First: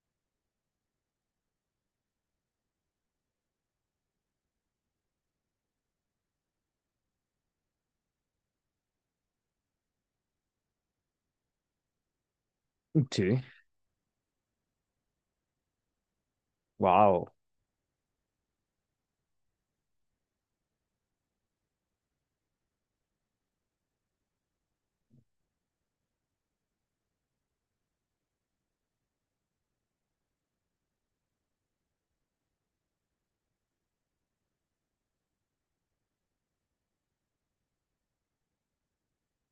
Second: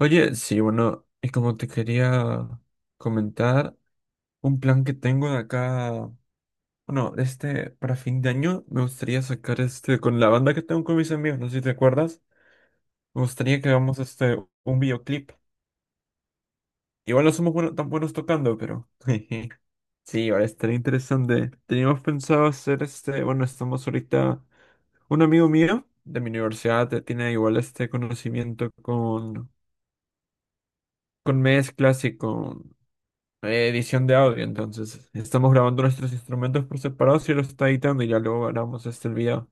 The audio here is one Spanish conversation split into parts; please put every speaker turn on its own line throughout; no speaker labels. Oye, sí, bueno, y como te quería comentar, un plan que tengo de acá, bueno, para fin de año, me gustaría sacar con la banda que tengo con mis amigos, no sé si te acuerdas, me
Sí,
gustaría que hagamos un videoclip. Igual
wow.
no somos tan buenos tocando, pero sí, ahora estaría interesante. Teníamos pensado hacer bueno, estamos ahorita, un amigo mío de mi universidad tiene igual este conocimiento con mezclas y con edición de audio. Entonces, estamos grabando nuestros instrumentos por separado y los está editando y ya luego grabamos este el video.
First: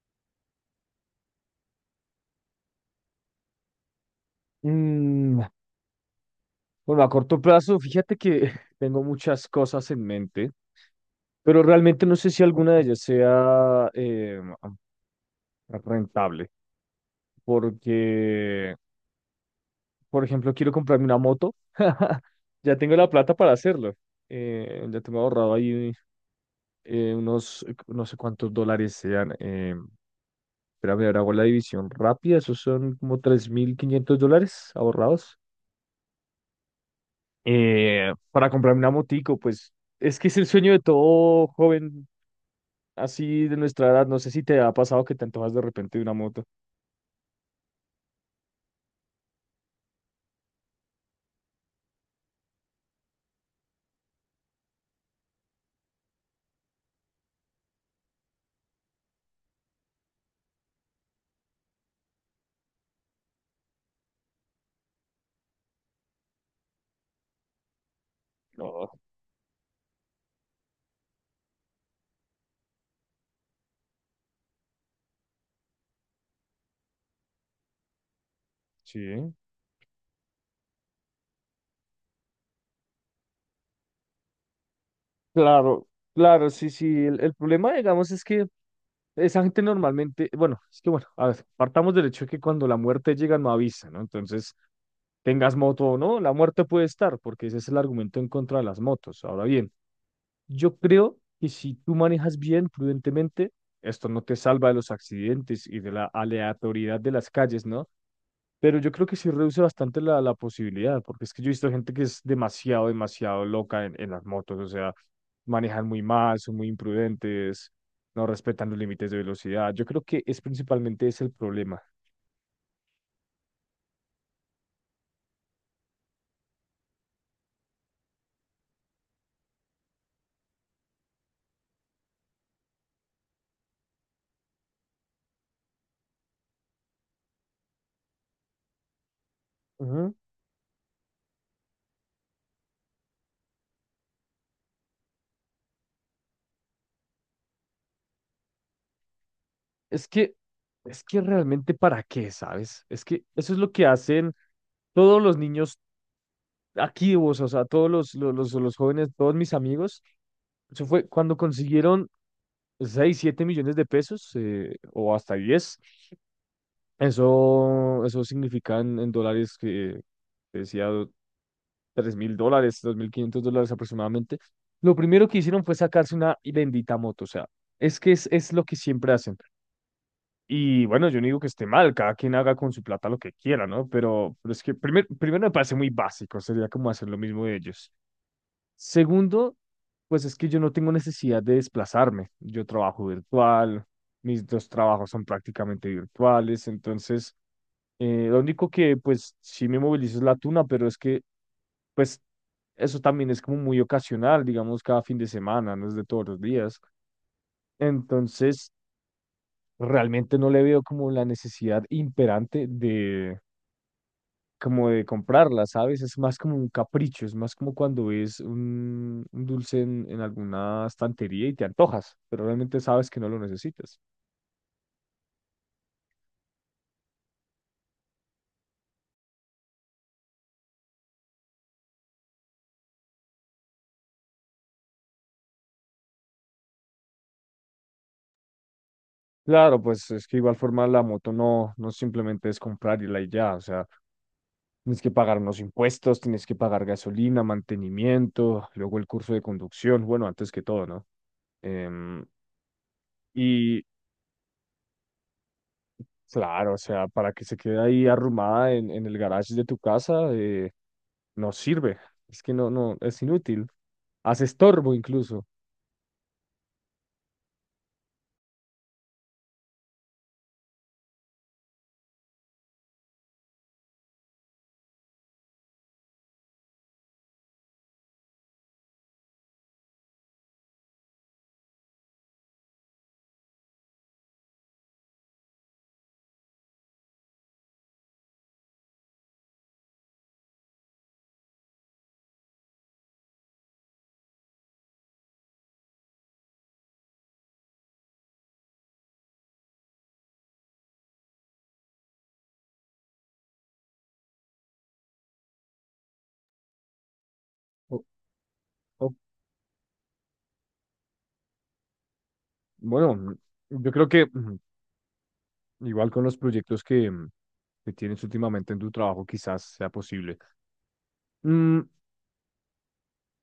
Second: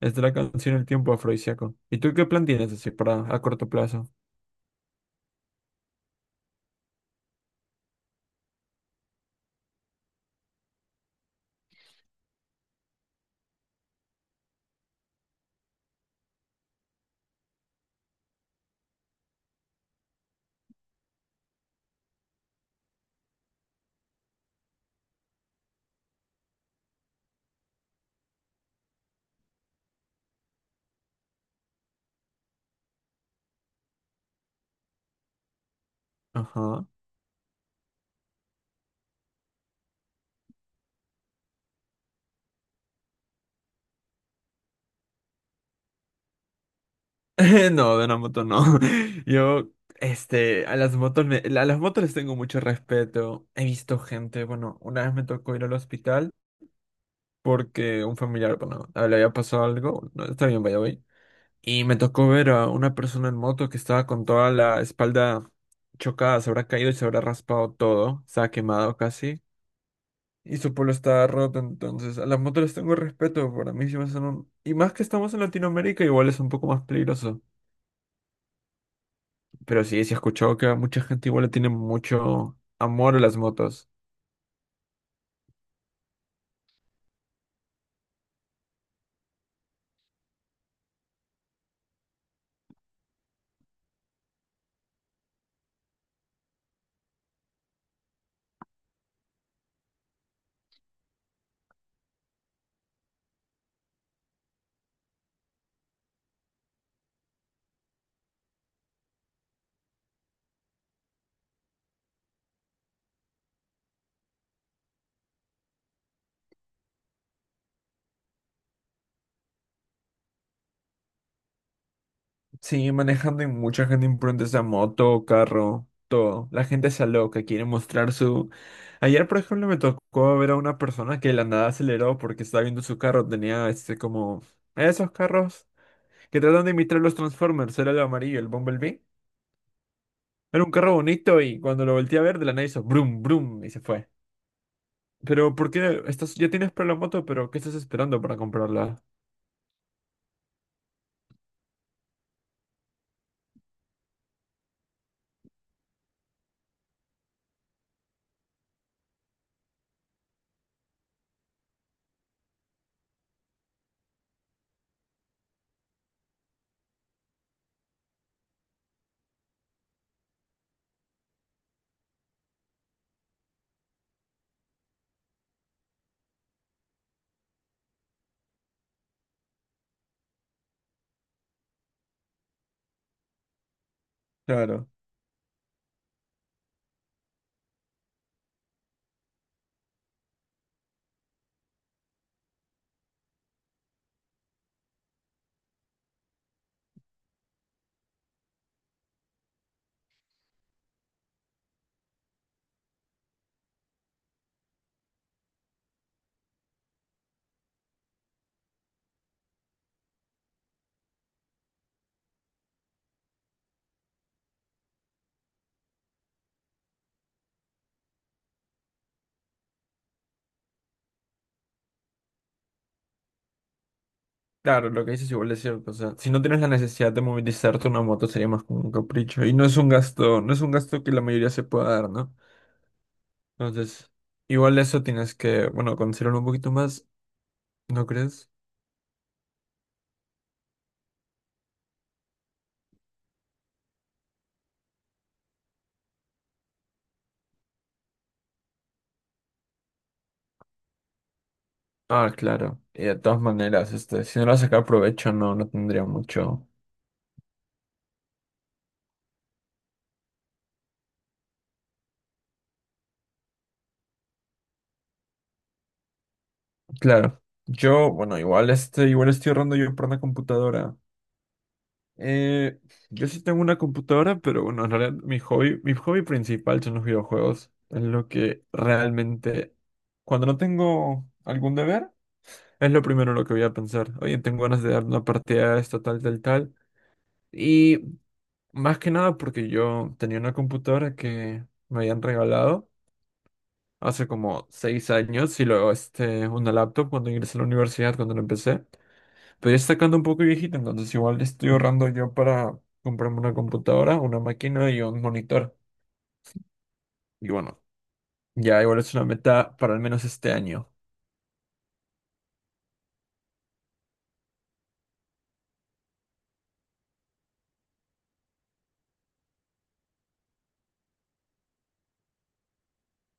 Es de la canción El tiempo afrodisíaco. ¿Y tú qué plan tienes así para a corto plazo?
Mm, bueno, a corto plazo, fíjate que tengo muchas cosas en mente, pero realmente no sé si alguna de ellas sea rentable, porque, por ejemplo, quiero comprarme una moto. Ya tengo la plata para hacerlo. Ya tengo ahorrado ahí unos, no sé cuántos dólares sean. Espera, a ver, hago la división rápida. Esos son como 3.500 dólares ahorrados.
Ajá.
Para comprarme una motico, pues es que es el sueño de todo joven así de nuestra edad. No sé si te ha pasado que te antojas de repente de una moto.
No, de una moto no. Yo, este, a las a las motos les tengo mucho respeto. He visto gente, bueno, una vez me tocó ir al hospital porque un familiar, bueno, le había pasado algo. No, está bien, vaya, y me tocó ver a una persona en moto que estaba con toda la espalda chocada, se habrá caído y se habrá raspado todo, estaba quemado
No,
casi. Y su polo estaba roto, entonces a las motos les tengo respeto, para mí sí me son un... Y más que estamos en Latinoamérica, igual es un poco más peligroso.
sí.
Pero sí, sí he escuchado que a mucha gente igual le tiene mucho amor a las motos.
Claro, claro, sí, sí. El problema, digamos, es que esa gente normalmente, bueno, es que bueno, a ver, partamos del hecho de que cuando la muerte llega no avisa, ¿no? Entonces, tengas moto o no, la muerte puede estar, porque ese es el argumento en contra de las motos. Ahora bien. Yo creo que si tú manejas bien, prudentemente, esto no te salva de los accidentes y de la aleatoriedad de las calles, ¿no? Pero yo creo que sí reduce bastante la posibilidad, porque es que yo he visto gente que es demasiado, demasiado loca en las motos, o sea, manejan muy mal, son muy imprudentes, no respetan los límites de velocidad. Yo creo que es principalmente ese el problema.
Sí, manejando y mucha gente imprudente esa moto, carro, todo. La gente se loca, quiere mostrar su... Ayer, por ejemplo, me tocó ver a una persona que de la nada aceleró porque estaba viendo su carro. Tenía este como... Esos carros que tratan de imitar los Transformers. Era el amarillo, el Bumblebee.
Ujú.
Era un carro bonito y cuando lo volteé a ver, de la nada hizo brum, brum y se fue. Pero, ¿por qué estás... ya tienes para la moto, pero ¿qué estás esperando para comprarla?
Es que, es que realmente para qué, ¿sabes? Es que eso es lo que hacen todos los niños aquí, vos, o sea, todos los jóvenes, todos mis amigos, eso fue cuando consiguieron 6 7 millones de pesos o hasta 10. Eso significa en dólares que decía 3.000 dólares, 2.500 dólares aproximadamente. Lo primero que hicieron fue sacarse una bendita moto, o sea, es que es lo que siempre hacen. Y bueno, yo no digo que esté mal, cada quien haga con su plata lo que quiera, ¿no? Pero es que
Claro.
primero me parece muy básico, sería como hacer lo mismo de ellos. Segundo, pues es que yo no tengo necesidad de desplazarme. Yo trabajo virtual, mis dos trabajos son prácticamente virtuales, entonces lo único que pues sí me movilizo es la tuna, pero es que pues eso también es como muy ocasional, digamos cada fin de semana, no es de todos los días. Entonces, realmente no le veo como la necesidad imperante de como de comprarla, ¿sabes? Es más como un capricho, es más como cuando ves un dulce en alguna estantería y te antojas, pero realmente sabes que no lo necesitas.
Claro, lo que dices igual es cierto. O sea, si no tienes la necesidad de movilizarte una moto sería más como un capricho. Y no es un gasto, no es un gasto que la mayoría se pueda dar, ¿no? Entonces, igual eso tienes que, bueno, considerarlo un poquito más, ¿no crees?
Claro, pues es que igual forma la moto no, no simplemente es comprarla y ya, o sea, tienes que pagar unos impuestos, tienes que pagar gasolina, mantenimiento, luego el curso de conducción, bueno, antes que todo, ¿no? Em,
Ah, claro. Y de todas
y,
maneras, este, si no lo sacar provecho, no, no tendría mucho.
claro, o sea, para que se quede ahí arrumada en el garage de tu casa, no sirve. Es que no, no, es inútil. Hace estorbo incluso.
Claro. Yo, bueno, igual este, igual estoy ahorrando yo por una computadora. Eh, yo sí tengo una computadora, pero bueno, en realidad mi hobby principal son los videojuegos. Es lo que realmente cuando no tengo algún deber, es lo primero en lo que voy a pensar. Oye, tengo ganas de dar una partida a esto, tal, tal, tal. Y más que nada porque yo tenía una computadora que me habían regalado hace como 6 años y luego este, una laptop cuando ingresé a la universidad, cuando la empecé. Pero ya está quedando un poco viejita, entonces igual estoy ahorrando yo para comprarme una computadora, una máquina y un monitor. Y bueno,
O-
ya igual
o,
es una meta para al menos este año.
bueno, yo creo que igual con los proyectos que que tienes últimamente en tu trabajo, quizás sea posible. Mm,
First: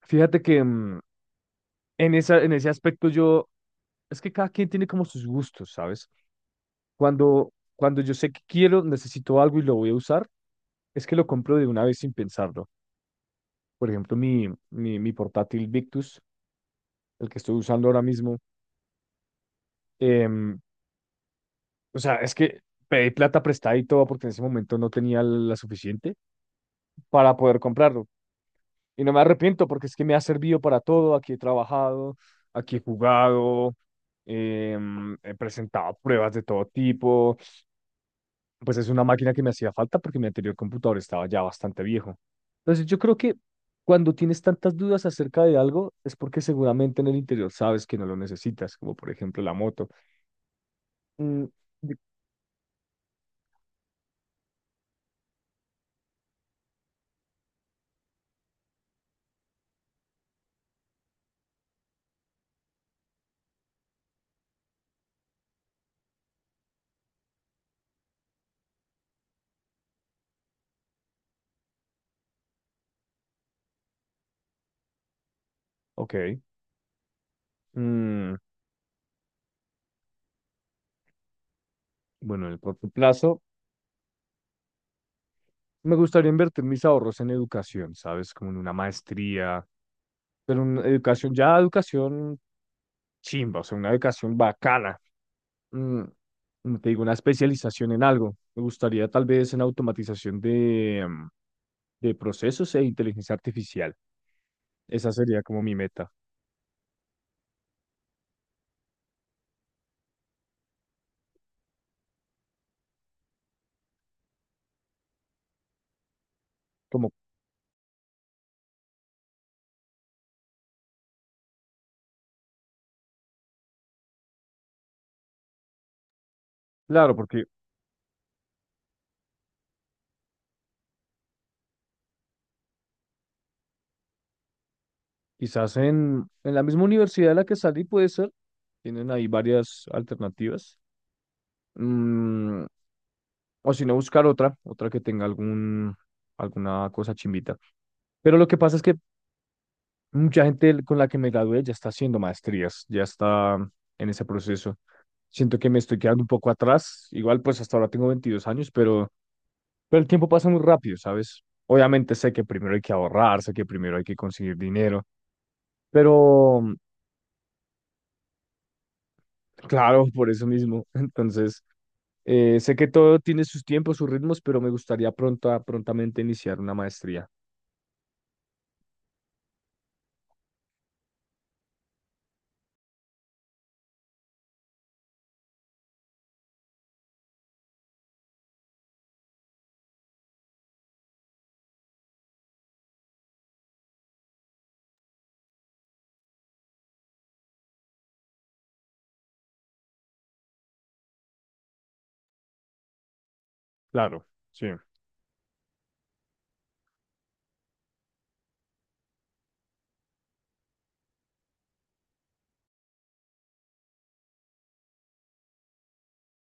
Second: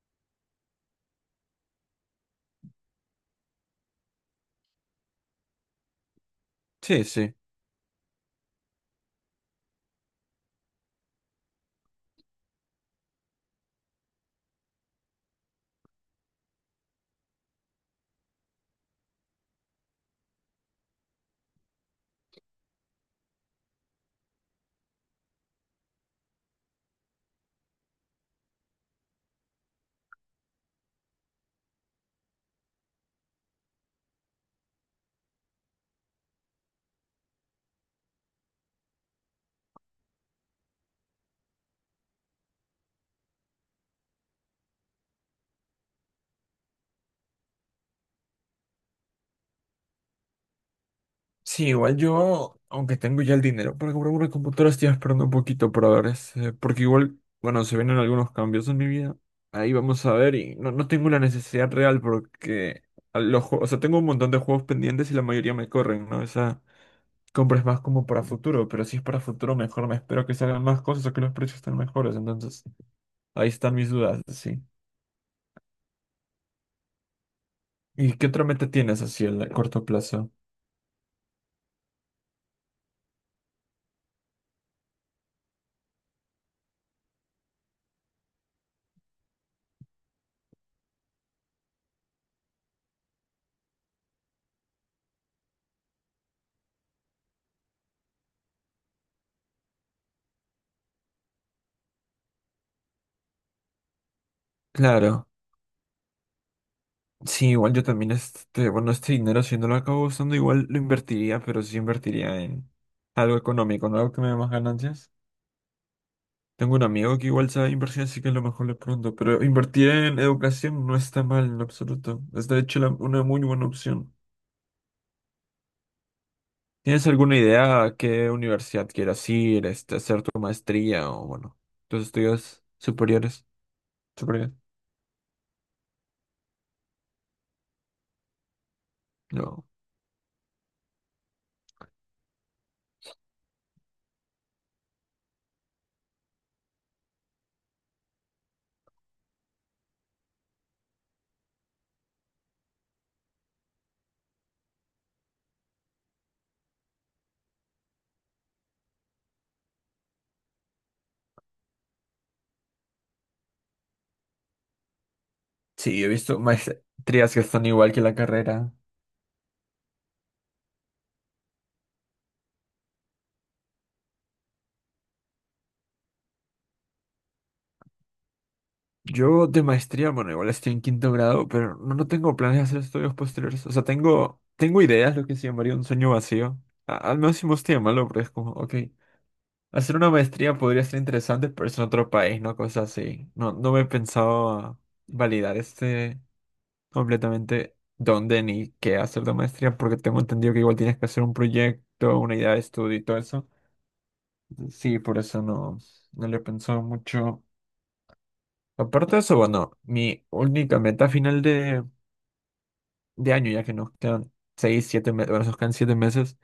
Fíjate que en esa, en ese aspecto yo, es que cada quien tiene como sus gustos, ¿sabes?
Sí, sí.
Cuando yo sé que quiero, necesito algo y lo voy a usar, es que lo compro de una vez sin pensarlo. Por ejemplo, mi portátil Victus, el que estoy usando ahora mismo, em, o sea, es que pedí plata prestada y todo porque en ese momento no tenía la suficiente para poder comprarlo. Y no me arrepiento porque es que me ha servido para todo. Aquí he trabajado, aquí he jugado, he presentado pruebas de todo tipo. Pues es una máquina que me hacía falta porque mi anterior computador estaba ya bastante viejo. Entonces yo creo que cuando tienes tantas dudas acerca de algo es porque seguramente en el interior sabes que no lo necesitas, como por ejemplo la moto. Mm,
Sí, igual
di-
yo, aunque tengo ya el dinero para comprar una computadora, estoy esperando un poquito para ver ese, porque igual, bueno, se vienen algunos cambios en mi vida. Ahí vamos a ver y no, no tengo la necesidad real porque a los juegos, o sea, tengo un montón de juegos pendientes y la mayoría me corren, ¿no? Esa compra es más como para futuro, pero si es para futuro mejor me espero que salgan más cosas o que los precios estén mejores, entonces ahí están mis dudas, sí.
ok.
¿Y qué
Mm,
otra meta tienes así a corto plazo?
bueno, en el corto plazo me gustaría invertir mis ahorros en educación, ¿sabes? Como en una maestría, pero una educación, ya educación chimba, o sea, una educación bacana, mm, como te digo, una especialización en algo. Me gustaría tal vez en automatización de de procesos e inteligencia artificial. Esa
Claro.
sería como mi meta.
Sí, igual yo también este, bueno, este dinero si no lo acabo usando, igual lo invertiría, pero sí invertiría en algo económico, no algo que me dé más ganancias. Tengo un
Como,
amigo que igual sabe inversión, así que a lo mejor le pronto, pero invertir en educación no está mal en lo absoluto. Es de hecho una muy buena opción. ¿Tienes
claro,
alguna
porque
idea a qué universidad quieras ir, este, hacer tu maestría o bueno, tus estudios superiores? Superiores.
quizás en la misma universidad de la que salí puede ser, tienen ahí
No.
varias alternativas. Mm, o si no, buscar otra, otra que tenga algún, alguna cosa chimbita. Pero lo que pasa es que mucha gente con la que me gradué ya está haciendo maestrías, ya está en ese proceso. Siento que me estoy quedando un poco atrás. Igual, pues hasta ahora tengo 22 años, pero el tiempo pasa muy rápido, ¿sabes? Obviamente sé que primero hay que ahorrar, sé que primero hay que conseguir dinero,
Sí, he visto
pero
maestrías que están igual que la carrera.
claro, por eso mismo. Entonces, sé que todo tiene sus tiempos, sus ritmos, pero me gustaría pronto, prontamente iniciar una maestría.
Yo de maestría, bueno, igual estoy en quinto grado, pero no, no tengo planes de hacer estudios posteriores. O sea, tengo ideas, lo que se llamaría un sueño vacío. Al menos si me gusta llamarlo, pero es como, ok, hacer una maestría podría ser interesante, pero es en otro país, ¿no? Cosas así. No, no me he pensado validar este completamente dónde ni qué hacer de maestría, porque tengo entendido que igual tienes que hacer un proyecto, una idea de estudio y todo eso.
Claro, sí.
Sí, por eso no, no le he pensado mucho. Aparte de eso, bueno, mi única meta final de año, ya que nos quedan seis, siete meses, bueno, nos quedan siete meses,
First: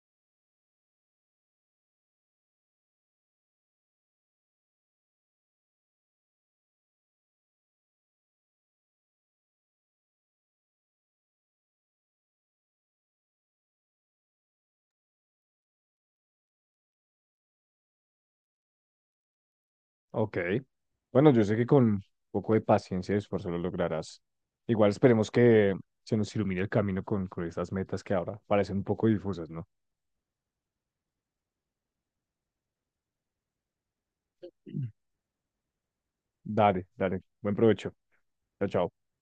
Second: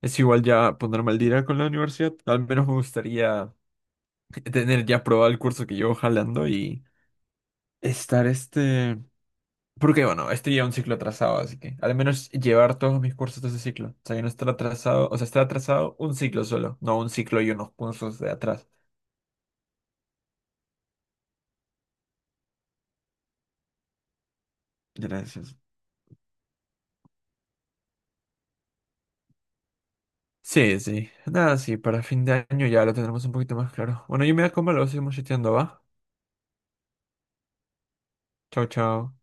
es igual ya ponerme al día con la universidad. Al menos me gustaría tener ya aprobado el curso que llevo jalando y estar este... Porque bueno, este lleva un ciclo atrasado, así que al menos llevar todos mis cursos de ese ciclo. O sea, ya no estar atrasado, o sea, estar atrasado un ciclo solo, no un ciclo y unos cursos de atrás.
Ok. Bueno, yo sé que con un poco de paciencia y esfuerzo lo lograrás. Igual esperemos
Gracias.
que se nos ilumine el camino con esas metas que ahora parecen un poco difusas, ¿no?
Sí, sí. Nada, sí, para fin de año ya lo tendremos un poquito más claro. Bueno, yo me voy a comer, luego seguimos chateando, ¿va?
Dale, dale. Buen provecho.
Chao,
Chao, chao.
chao.